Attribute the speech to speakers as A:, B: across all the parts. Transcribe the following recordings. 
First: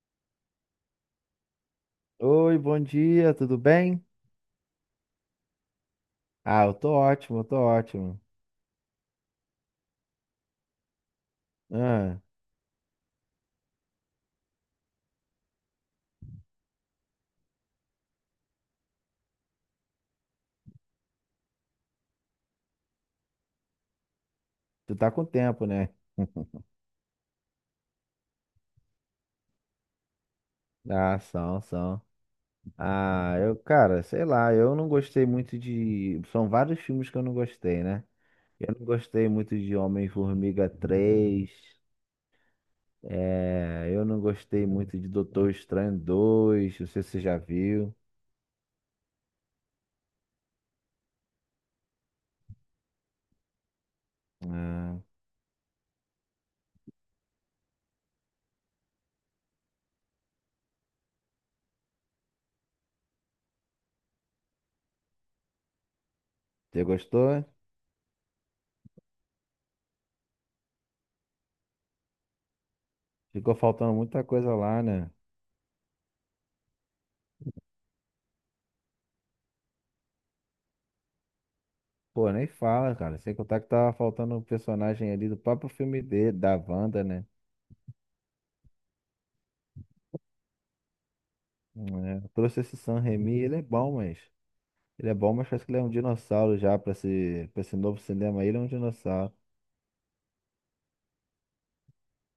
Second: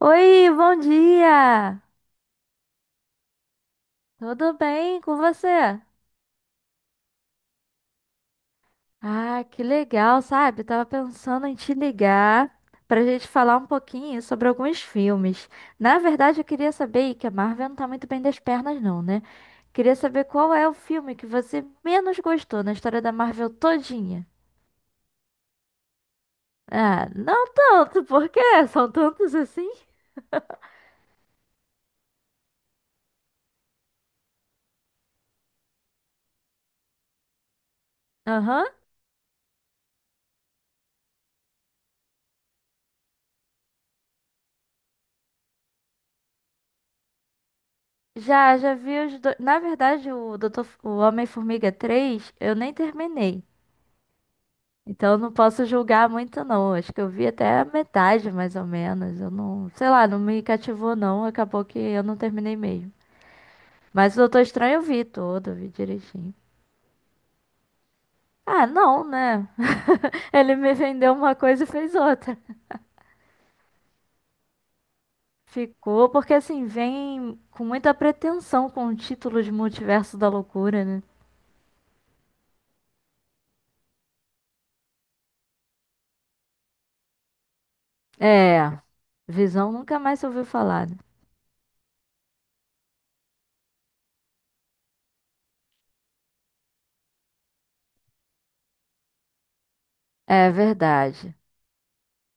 A: Oi, bom dia!
B: Oi, bom dia, tudo bem?
A: Tudo bem com você?
B: Ah, eu tô ótimo, eu tô ótimo.
A: Ah, que legal, sabe? Tava pensando em te
B: Ah,
A: ligar pra gente falar um pouquinho sobre alguns filmes. Na verdade, eu queria saber que a Marvel não tá muito bem das pernas, não, né? Queria saber qual é o filme que você menos gostou na história da Marvel todinha.
B: tu tá com tempo, né?
A: Ah, não tanto, porque são tantos assim.
B: Ah, são, são. Ah, eu, cara, sei lá, eu não gostei muito de. São vários filmes que eu não gostei, né?
A: Aham.
B: Eu não gostei muito de Homem-Formiga 3. É, eu não gostei muito de Doutor Estranho 2. Não sei se você já viu.
A: Já vi os dois. Na verdade, o Homem-Formiga 3, eu nem terminei.
B: Ah,
A: Então eu não posso julgar muito, não. Acho que eu vi até a metade, mais ou menos. Eu não, sei lá, não me cativou, não. Acabou que eu não terminei mesmo. Mas o Doutor Estranho eu vi todo, eu vi direitinho.
B: você gostou?
A: Ah, não, né? Ele me vendeu uma coisa e fez outra.
B: Ficou faltando muita coisa lá, né?
A: Ficou, porque assim, vem com muita pretensão com o título de Multiverso da Loucura, né?
B: Pô, nem fala, cara. Sem contar que tava faltando um personagem ali do próprio filme dele, da Wanda, né?
A: É, Visão nunca mais se ouviu falar, né?
B: É, trouxe esse Sam Raimi, ele é bom, mas. Ele é bom, mas parece que ele é um dinossauro já pra esse, novo cinema. Ele é um dinossauro.
A: É verdade.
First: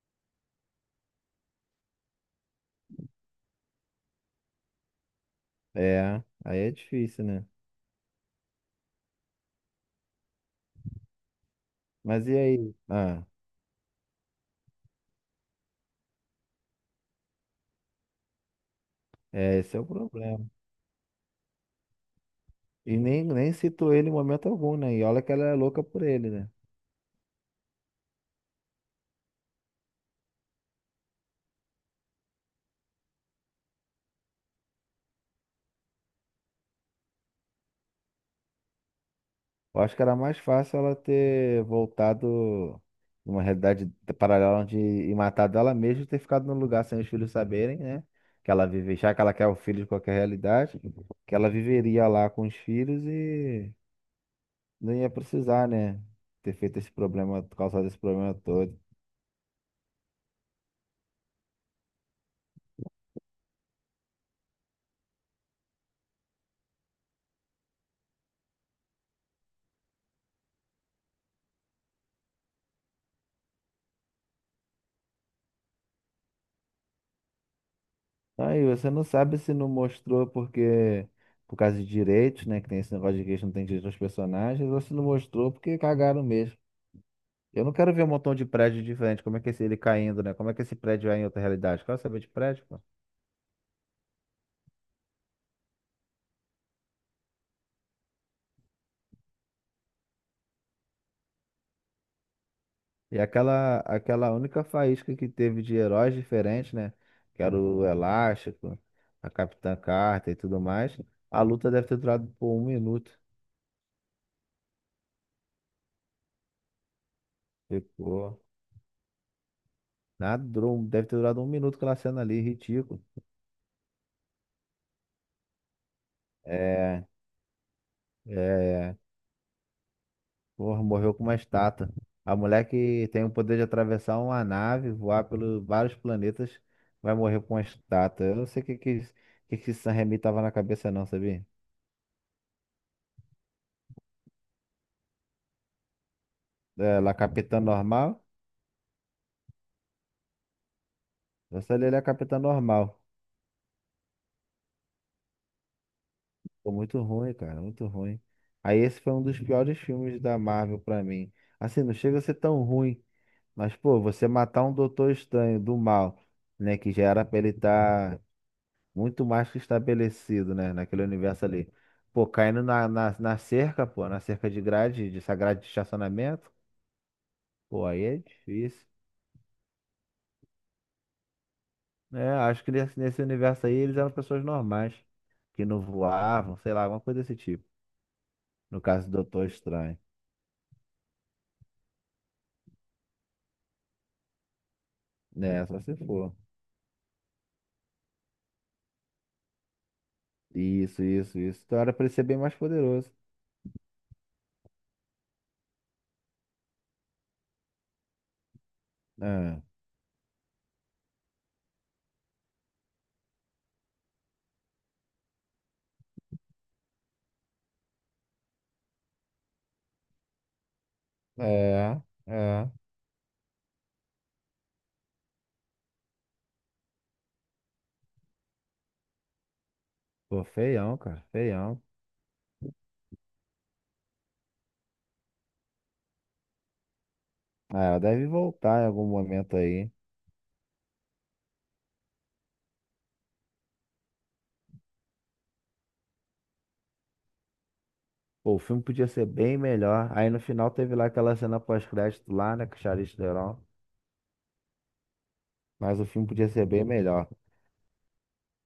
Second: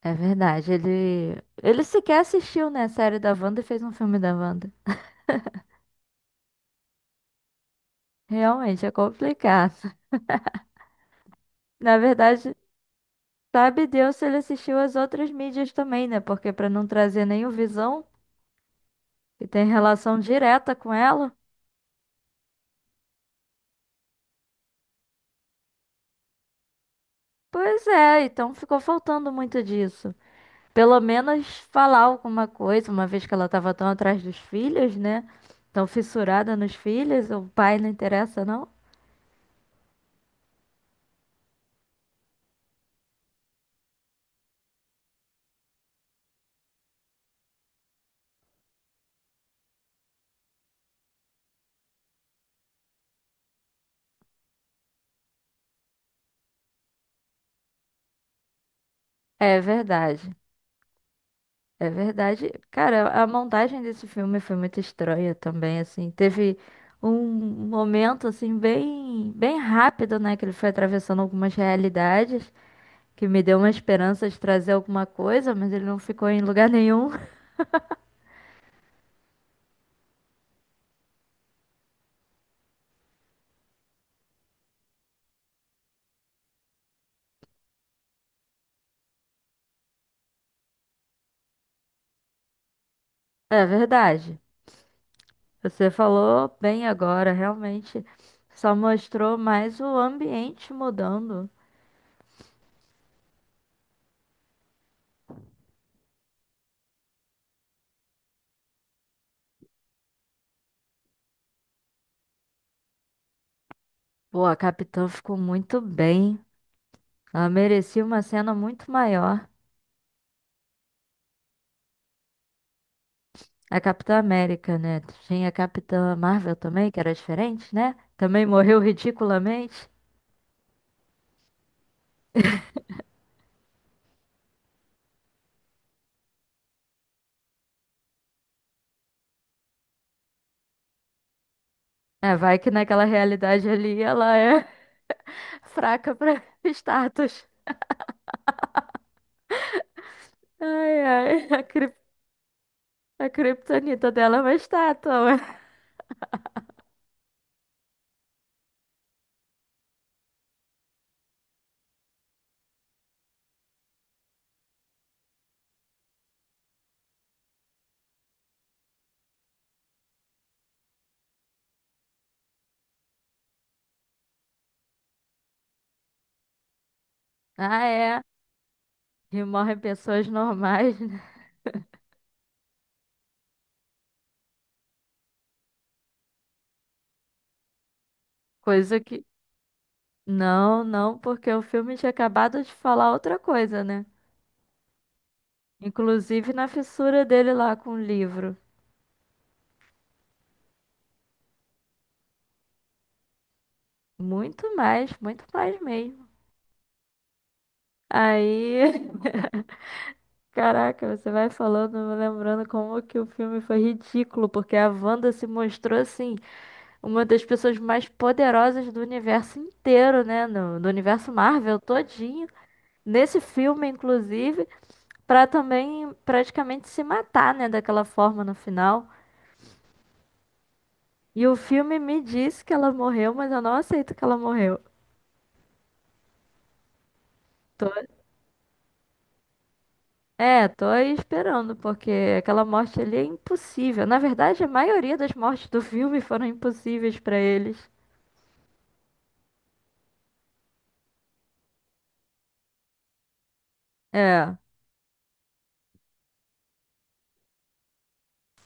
A: É verdade. Ele sequer assistiu, né, a série da Wanda e fez um filme da Wanda.
B: É, aí é difícil, né?
A: Realmente é complicado. Na
B: Mas e
A: verdade,
B: aí? Ah,
A: sabe Deus se ele assistiu às outras mídias também, né? Porque para não trazer nenhum Visão, que
B: é,
A: tem
B: esse é o
A: relação
B: problema.
A: direta com ela.
B: E nem citou ele em momento algum, né? E olha que ela é louca por ele, né?
A: Pois é, então ficou faltando muito disso. Pelo menos falar alguma coisa, uma vez que ela estava tão atrás dos filhos, né? Tão fissurada nos filhos, o pai não interessa, não?
B: Eu acho que era mais fácil ela ter voltado numa realidade paralela onde e matado ela mesma e ter ficado no lugar sem os filhos saberem, né? Que ela vive, já que ela quer o filho de qualquer realidade, que ela viveria lá com os filhos e não ia precisar, né? Ter feito esse problema, causado esse problema todo.
A: É verdade. É verdade. Cara, a montagem desse filme foi muito estranha também, assim. Teve um momento, assim, bem, bem rápido, né? Que ele foi atravessando algumas realidades, que me deu uma esperança de trazer alguma coisa, mas ele não ficou em lugar nenhum.
B: Aí você não sabe se não mostrou porque por causa de direitos, né? Que tem esse negócio de que eles não tem direito aos personagens, ou se não mostrou porque cagaram mesmo. Eu não quero ver um montão de prédio diferente. Como é que é esse, ele caindo, né? Como é que esse prédio é em outra realidade? Quero saber de prédio, pô.
A: É verdade. Você falou bem agora, realmente. Só mostrou mais o ambiente mudando.
B: E aquela única faísca que teve de heróis diferentes, né? Que era o Elástico, a Capitã Carter e tudo mais. A luta deve ter durado por um minuto.
A: Pô, a Capitã ficou muito bem. Ela merecia uma
B: Ficou.
A: cena muito maior.
B: Nada, durou, um, deve ter durado um minuto aquela cena ali, ridículo.
A: A Capitã América, né? Tinha a Capitã Marvel também, que
B: É,
A: era diferente, né? Também morreu
B: é.
A: ridiculamente.
B: Porra, morreu com uma estátua. A mulher que tem o poder de atravessar uma nave, voar pelos vários planetas, vai morrer com uma estátua. Eu não sei o que que, o que, que esse San Remi tava na cabeça, não, sabia?
A: É, vai que naquela realidade ali ela é fraca pra
B: É
A: status.
B: Capitã Normal?
A: Ai, ai,
B: Eu só li ele é Capitã Normal.
A: a criptonita dela é uma estátua. Ué.
B: Ficou muito ruim, cara, muito ruim. Aí esse foi um dos piores filmes da Marvel pra mim. Assim, não chega a ser tão ruim, mas, pô, você matar um Doutor Estranho do mal, né, que já era pra ele estar muito mais que estabelecido, né? Naquele universo ali. Pô, caindo na, na cerca, pô, na cerca de grade, de essa grade de estacionamento,
A: Ah,
B: pô, aí é
A: é.
B: difícil.
A: E morrem pessoas normais, né?
B: É, acho que nesse, universo aí eles eram pessoas normais, que não voavam, sei lá, alguma coisa desse tipo. No
A: Coisa
B: caso do
A: que.
B: Doutor Estranho.
A: Não, não, porque o filme tinha acabado de falar outra coisa, né?
B: Né, só se for.
A: Inclusive na fissura dele lá com o livro.
B: Isso, isso, isso. Então era pra ele ser bem mais poderoso.
A: Muito mais mesmo. Aí
B: É,
A: Caraca, você vai falando, eu vou lembrando como que o filme foi ridículo, porque a Wanda se mostrou assim, uma das pessoas mais poderosas do universo inteiro, né? No, do universo Marvel
B: é,
A: todinho.
B: é.
A: Nesse filme, inclusive, pra também praticamente se matar, né? Daquela forma no final.
B: Pô, feião, cara,
A: E o
B: feião.
A: filme me disse que ela morreu, mas eu não aceito que ela morreu.
B: Ah, ela deve voltar em algum momento aí.
A: É, tô aí esperando, porque aquela morte ali é impossível. Na verdade, a maioria das mortes do filme foram impossíveis pra eles.
B: Pô, o filme podia ser bem melhor. Aí no final teve lá aquela cena pós-crédito lá, né, com o Charlize Theron.
A: É.
B: Mas o filme podia ser bem melhor.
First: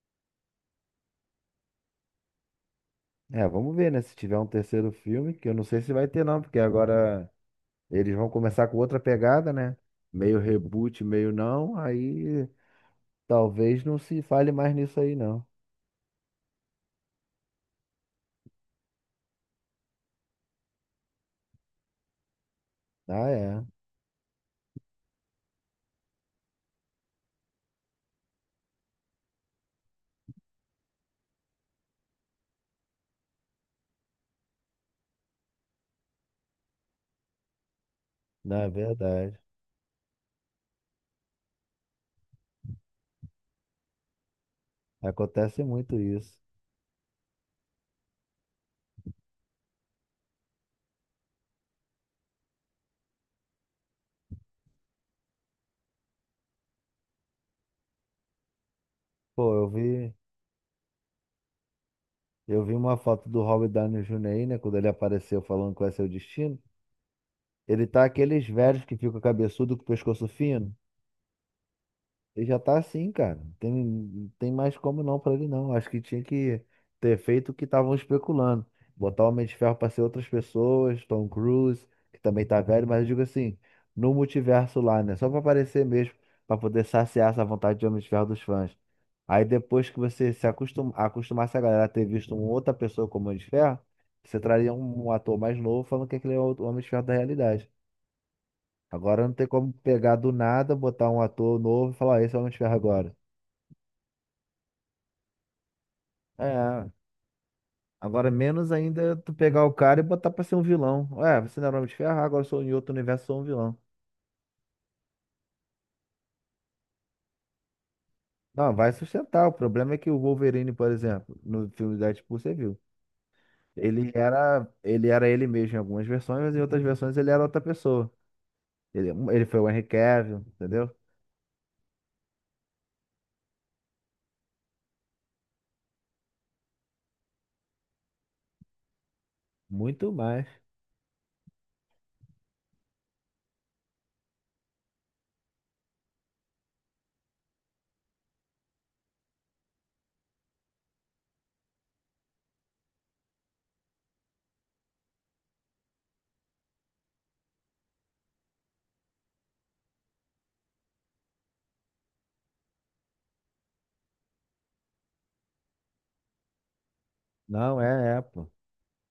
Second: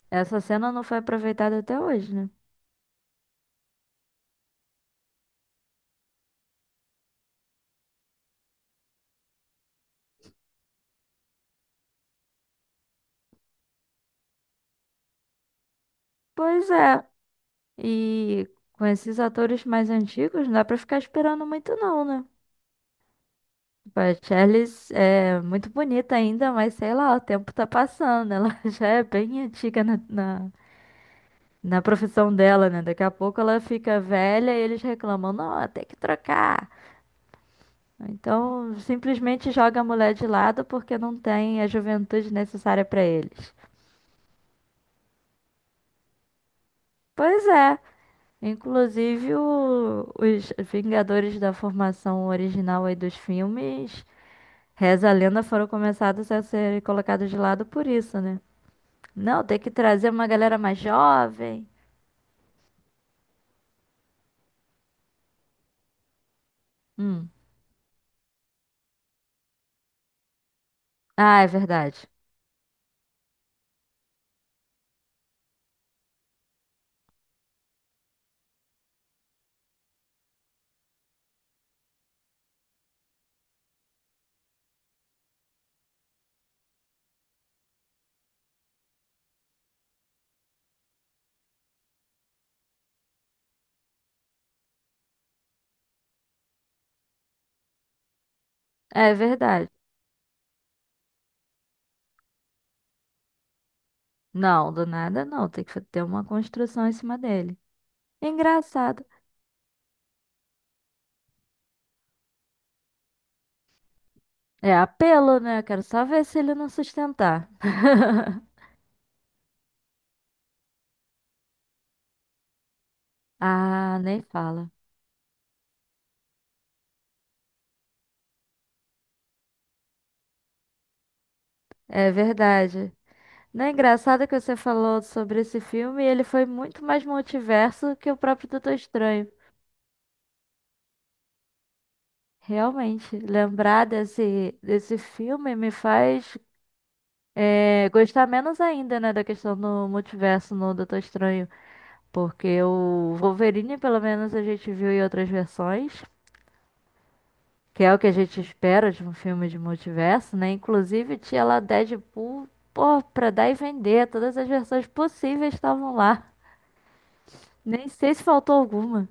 A: Essa cena não foi aproveitada até hoje, né?
B: É, vamos ver, né, se tiver um terceiro filme, que eu não sei se vai ter não, porque agora eles vão começar com outra pegada, né? Meio reboot, meio não. Aí talvez não se fale mais nisso aí não.
A: Pois é. E com esses atores mais antigos, não dá pra ficar esperando muito, não, né?
B: Ah, é.
A: Tipo, a Charlize é muito bonita ainda, mas sei lá, o tempo tá passando. Ela já é bem antiga na profissão dela, né? Daqui a pouco ela fica velha e eles reclamam: não, tem que trocar.
B: Não, é
A: Então,
B: verdade.
A: simplesmente joga a mulher de lado porque não tem a juventude necessária pra eles.
B: Acontece muito isso.
A: Pois é. Inclusive, os Vingadores da formação original aí dos filmes, reza a lenda, foram começados a ser colocados de lado por isso, né? Não,
B: Pô,
A: tem
B: eu
A: que trazer
B: vi,
A: uma galera mais jovem.
B: uma foto do Robert Downey Jr. aí, né, quando ele apareceu falando qual é seu destino.
A: Hum.
B: Ele tá aqueles velhos que ficam cabeçudo com o pescoço fino.
A: Ah, é verdade.
B: Ele já tá assim, cara. Não tem mais como não pra ele não. Acho que tinha que ter feito o que estavam especulando. Botar o Homem de Ferro pra ser outras pessoas, Tom Cruise, que também tá velho, mas eu digo assim, no multiverso lá, né? Só pra aparecer mesmo, pra poder saciar essa vontade de Homem de Ferro dos fãs. Aí depois que você se acostum... acostumasse a galera a ter visto uma outra pessoa como Homem de Ferro, você traria um, ator mais novo falando que aquele é o Homem de Ferro da realidade.
A: É
B: Agora não tem
A: verdade.
B: como pegar do nada, botar um ator novo e falar, "Ah, esse é o Homem-Ferro agora."
A: Não, do nada não. Tem que ter uma construção
B: É,
A: em cima dele.
B: agora menos
A: Engraçado.
B: ainda tu pegar o cara e botar pra ser um vilão. Ué, você não era o Homem-Ferro, agora eu sou em outro universo, sou um vilão.
A: É apelo, né? Quero só ver se ele não sustentar.
B: Não, vai sustentar. O problema é que o Wolverine, por exemplo, no filme Deadpool, você viu.
A: Ah,
B: Ele
A: nem
B: era,
A: fala.
B: ele mesmo em algumas versões, mas em outras versões ele era outra pessoa. Ele foi o Henry Cavill, entendeu?
A: É verdade. Não é engraçado que você falou sobre esse filme? Ele foi muito mais multiverso que o próprio Doutor Estranho.
B: Muito mais.
A: Realmente, lembrar desse filme me faz gostar menos ainda, né, da questão do multiverso no Doutor Estranho. Porque o Wolverine, pelo menos, a gente viu em outras versões, que é o que a gente espera de um filme de multiverso, né? Inclusive, tinha lá Deadpool, pô, pra dar e vender, todas as versões possíveis estavam lá.
B: Não,
A: Nem sei
B: é, é,
A: se
B: pô.
A: faltou alguma.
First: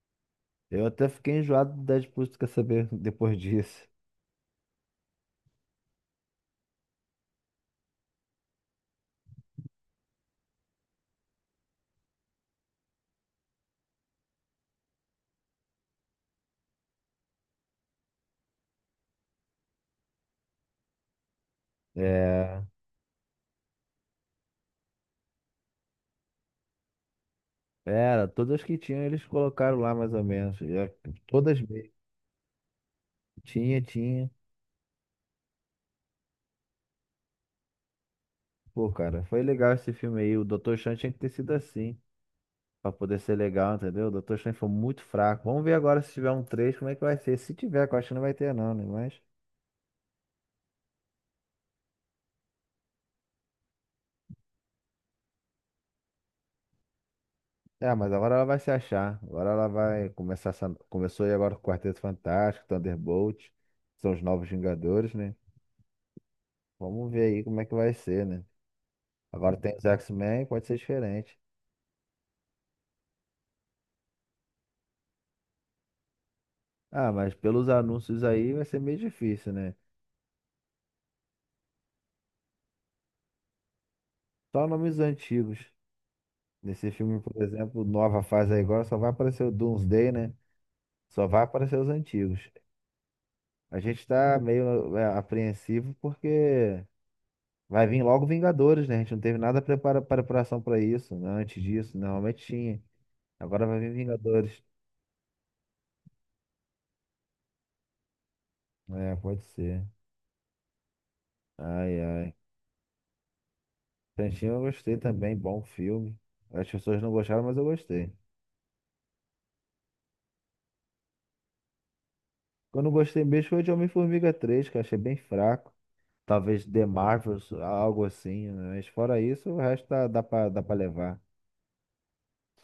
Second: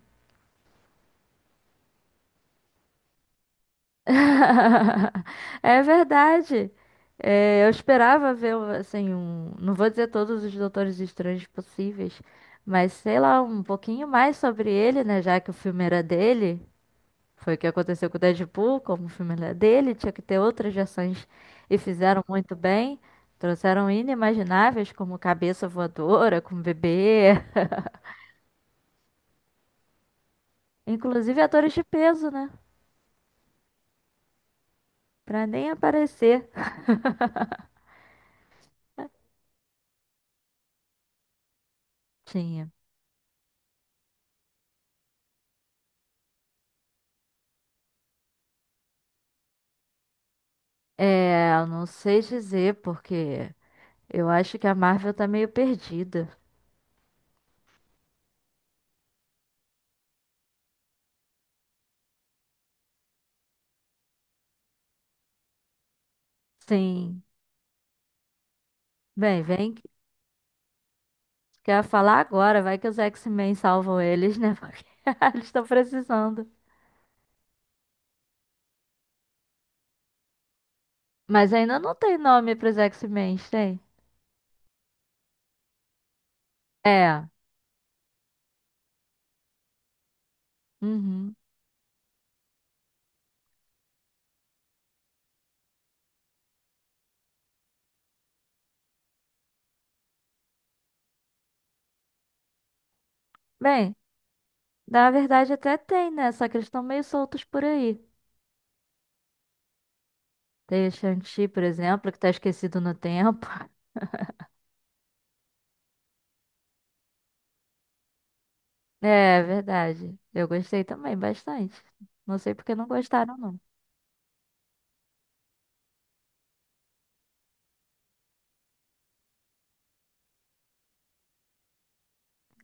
B: Eu até fiquei enjoado do Deadpool, tu quer saber, depois disso.
A: É verdade. É, eu esperava ver, assim, um. Não vou dizer todos os Doutores Estranhos possíveis, mas sei lá, um pouquinho mais sobre ele, né? Já que o filme era dele. Foi o que aconteceu com o Deadpool, como o filme era dele, tinha que ter outras versões e fizeram muito
B: É
A: bem. Trouxeram inimagináveis, como Cabeça Voadora, como Bebê.
B: Era, todas que tinham eles colocaram lá mais ou menos. E é-
A: Inclusive
B: Todas
A: atores de
B: mesmo.
A: peso, né?
B: Tinha, tinha.
A: Pra nem aparecer.
B: Pô, cara, foi legal esse filme aí. O Dr. Chan tinha que ter sido assim,
A: Tinha.
B: pra poder ser legal, entendeu? O Dr. Chan foi muito fraco. Vamos ver agora se tiver um 3 como é que vai ser. Se tiver, que eu acho que não vai ter não, né? Mas...
A: É, eu não sei dizer, porque. Eu acho que a Marvel tá meio perdida.
B: É, mas agora ela vai se achar. Agora ela vai começar essa... Começou aí agora com o Quarteto Fantástico, Thunderbolt, que são os novos Vingadores, né? Vamos ver
A: Sim.
B: aí como é que vai ser, né?
A: Bem,
B: Agora
A: vem
B: tem
A: que
B: os X-Men, pode ser diferente.
A: quer falar agora, vai que os X-Men salvam eles, né? Porque eles estão precisando.
B: Ah, mas pelos anúncios aí vai ser meio difícil, né?
A: Mas ainda não tem nome pros X-Men, tem?
B: Só nomes antigos. Nesse filme,
A: É.
B: por exemplo, nova fase aí agora, só vai aparecer o Doomsday, né? Só
A: Uhum.
B: vai aparecer os antigos. A gente tá meio apreensivo porque vai vir logo Vingadores, né? A gente não teve nada preparação pra isso, né? Antes disso, normalmente tinha. Agora vai vir
A: Bem,
B: Vingadores.
A: na verdade até tem, né? Só que eles estão meio soltos por aí.
B: É, pode ser.
A: Tem o Shang-Chi, por
B: Ai,
A: exemplo, que tá
B: ai.
A: esquecido no tempo.
B: Tantinho eu gostei também, bom filme. As pessoas não gostaram, mas eu gostei.
A: É, verdade. Eu gostei também bastante. Não sei porque não
B: Quando eu não gostei
A: gostaram,
B: mesmo
A: não.
B: foi de Homem-Formiga 3, que eu achei bem fraco. Talvez The Marvels, algo assim, né? Mas fora isso, o resto dá pra levar.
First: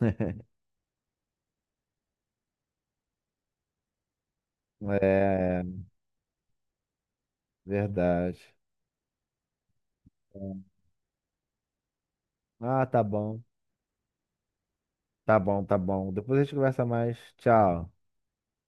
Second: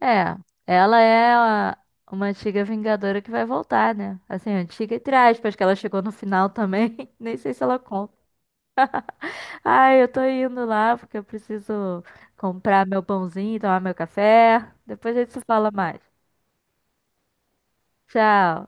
A: É, ela é uma antiga Vingadora que vai voltar, né? Assim, antiga entre aspas, que
B: É,
A: ela chegou no final também. Nem sei se ela conta.
B: verdade.
A: Ai, eu tô indo lá porque eu preciso comprar
B: Ah,
A: meu
B: tá bom.
A: pãozinho, tomar meu café. Depois a gente
B: Tá
A: se
B: bom,
A: fala
B: tá
A: mais.
B: bom. Depois a gente conversa mais. Tchau.
A: Tchau.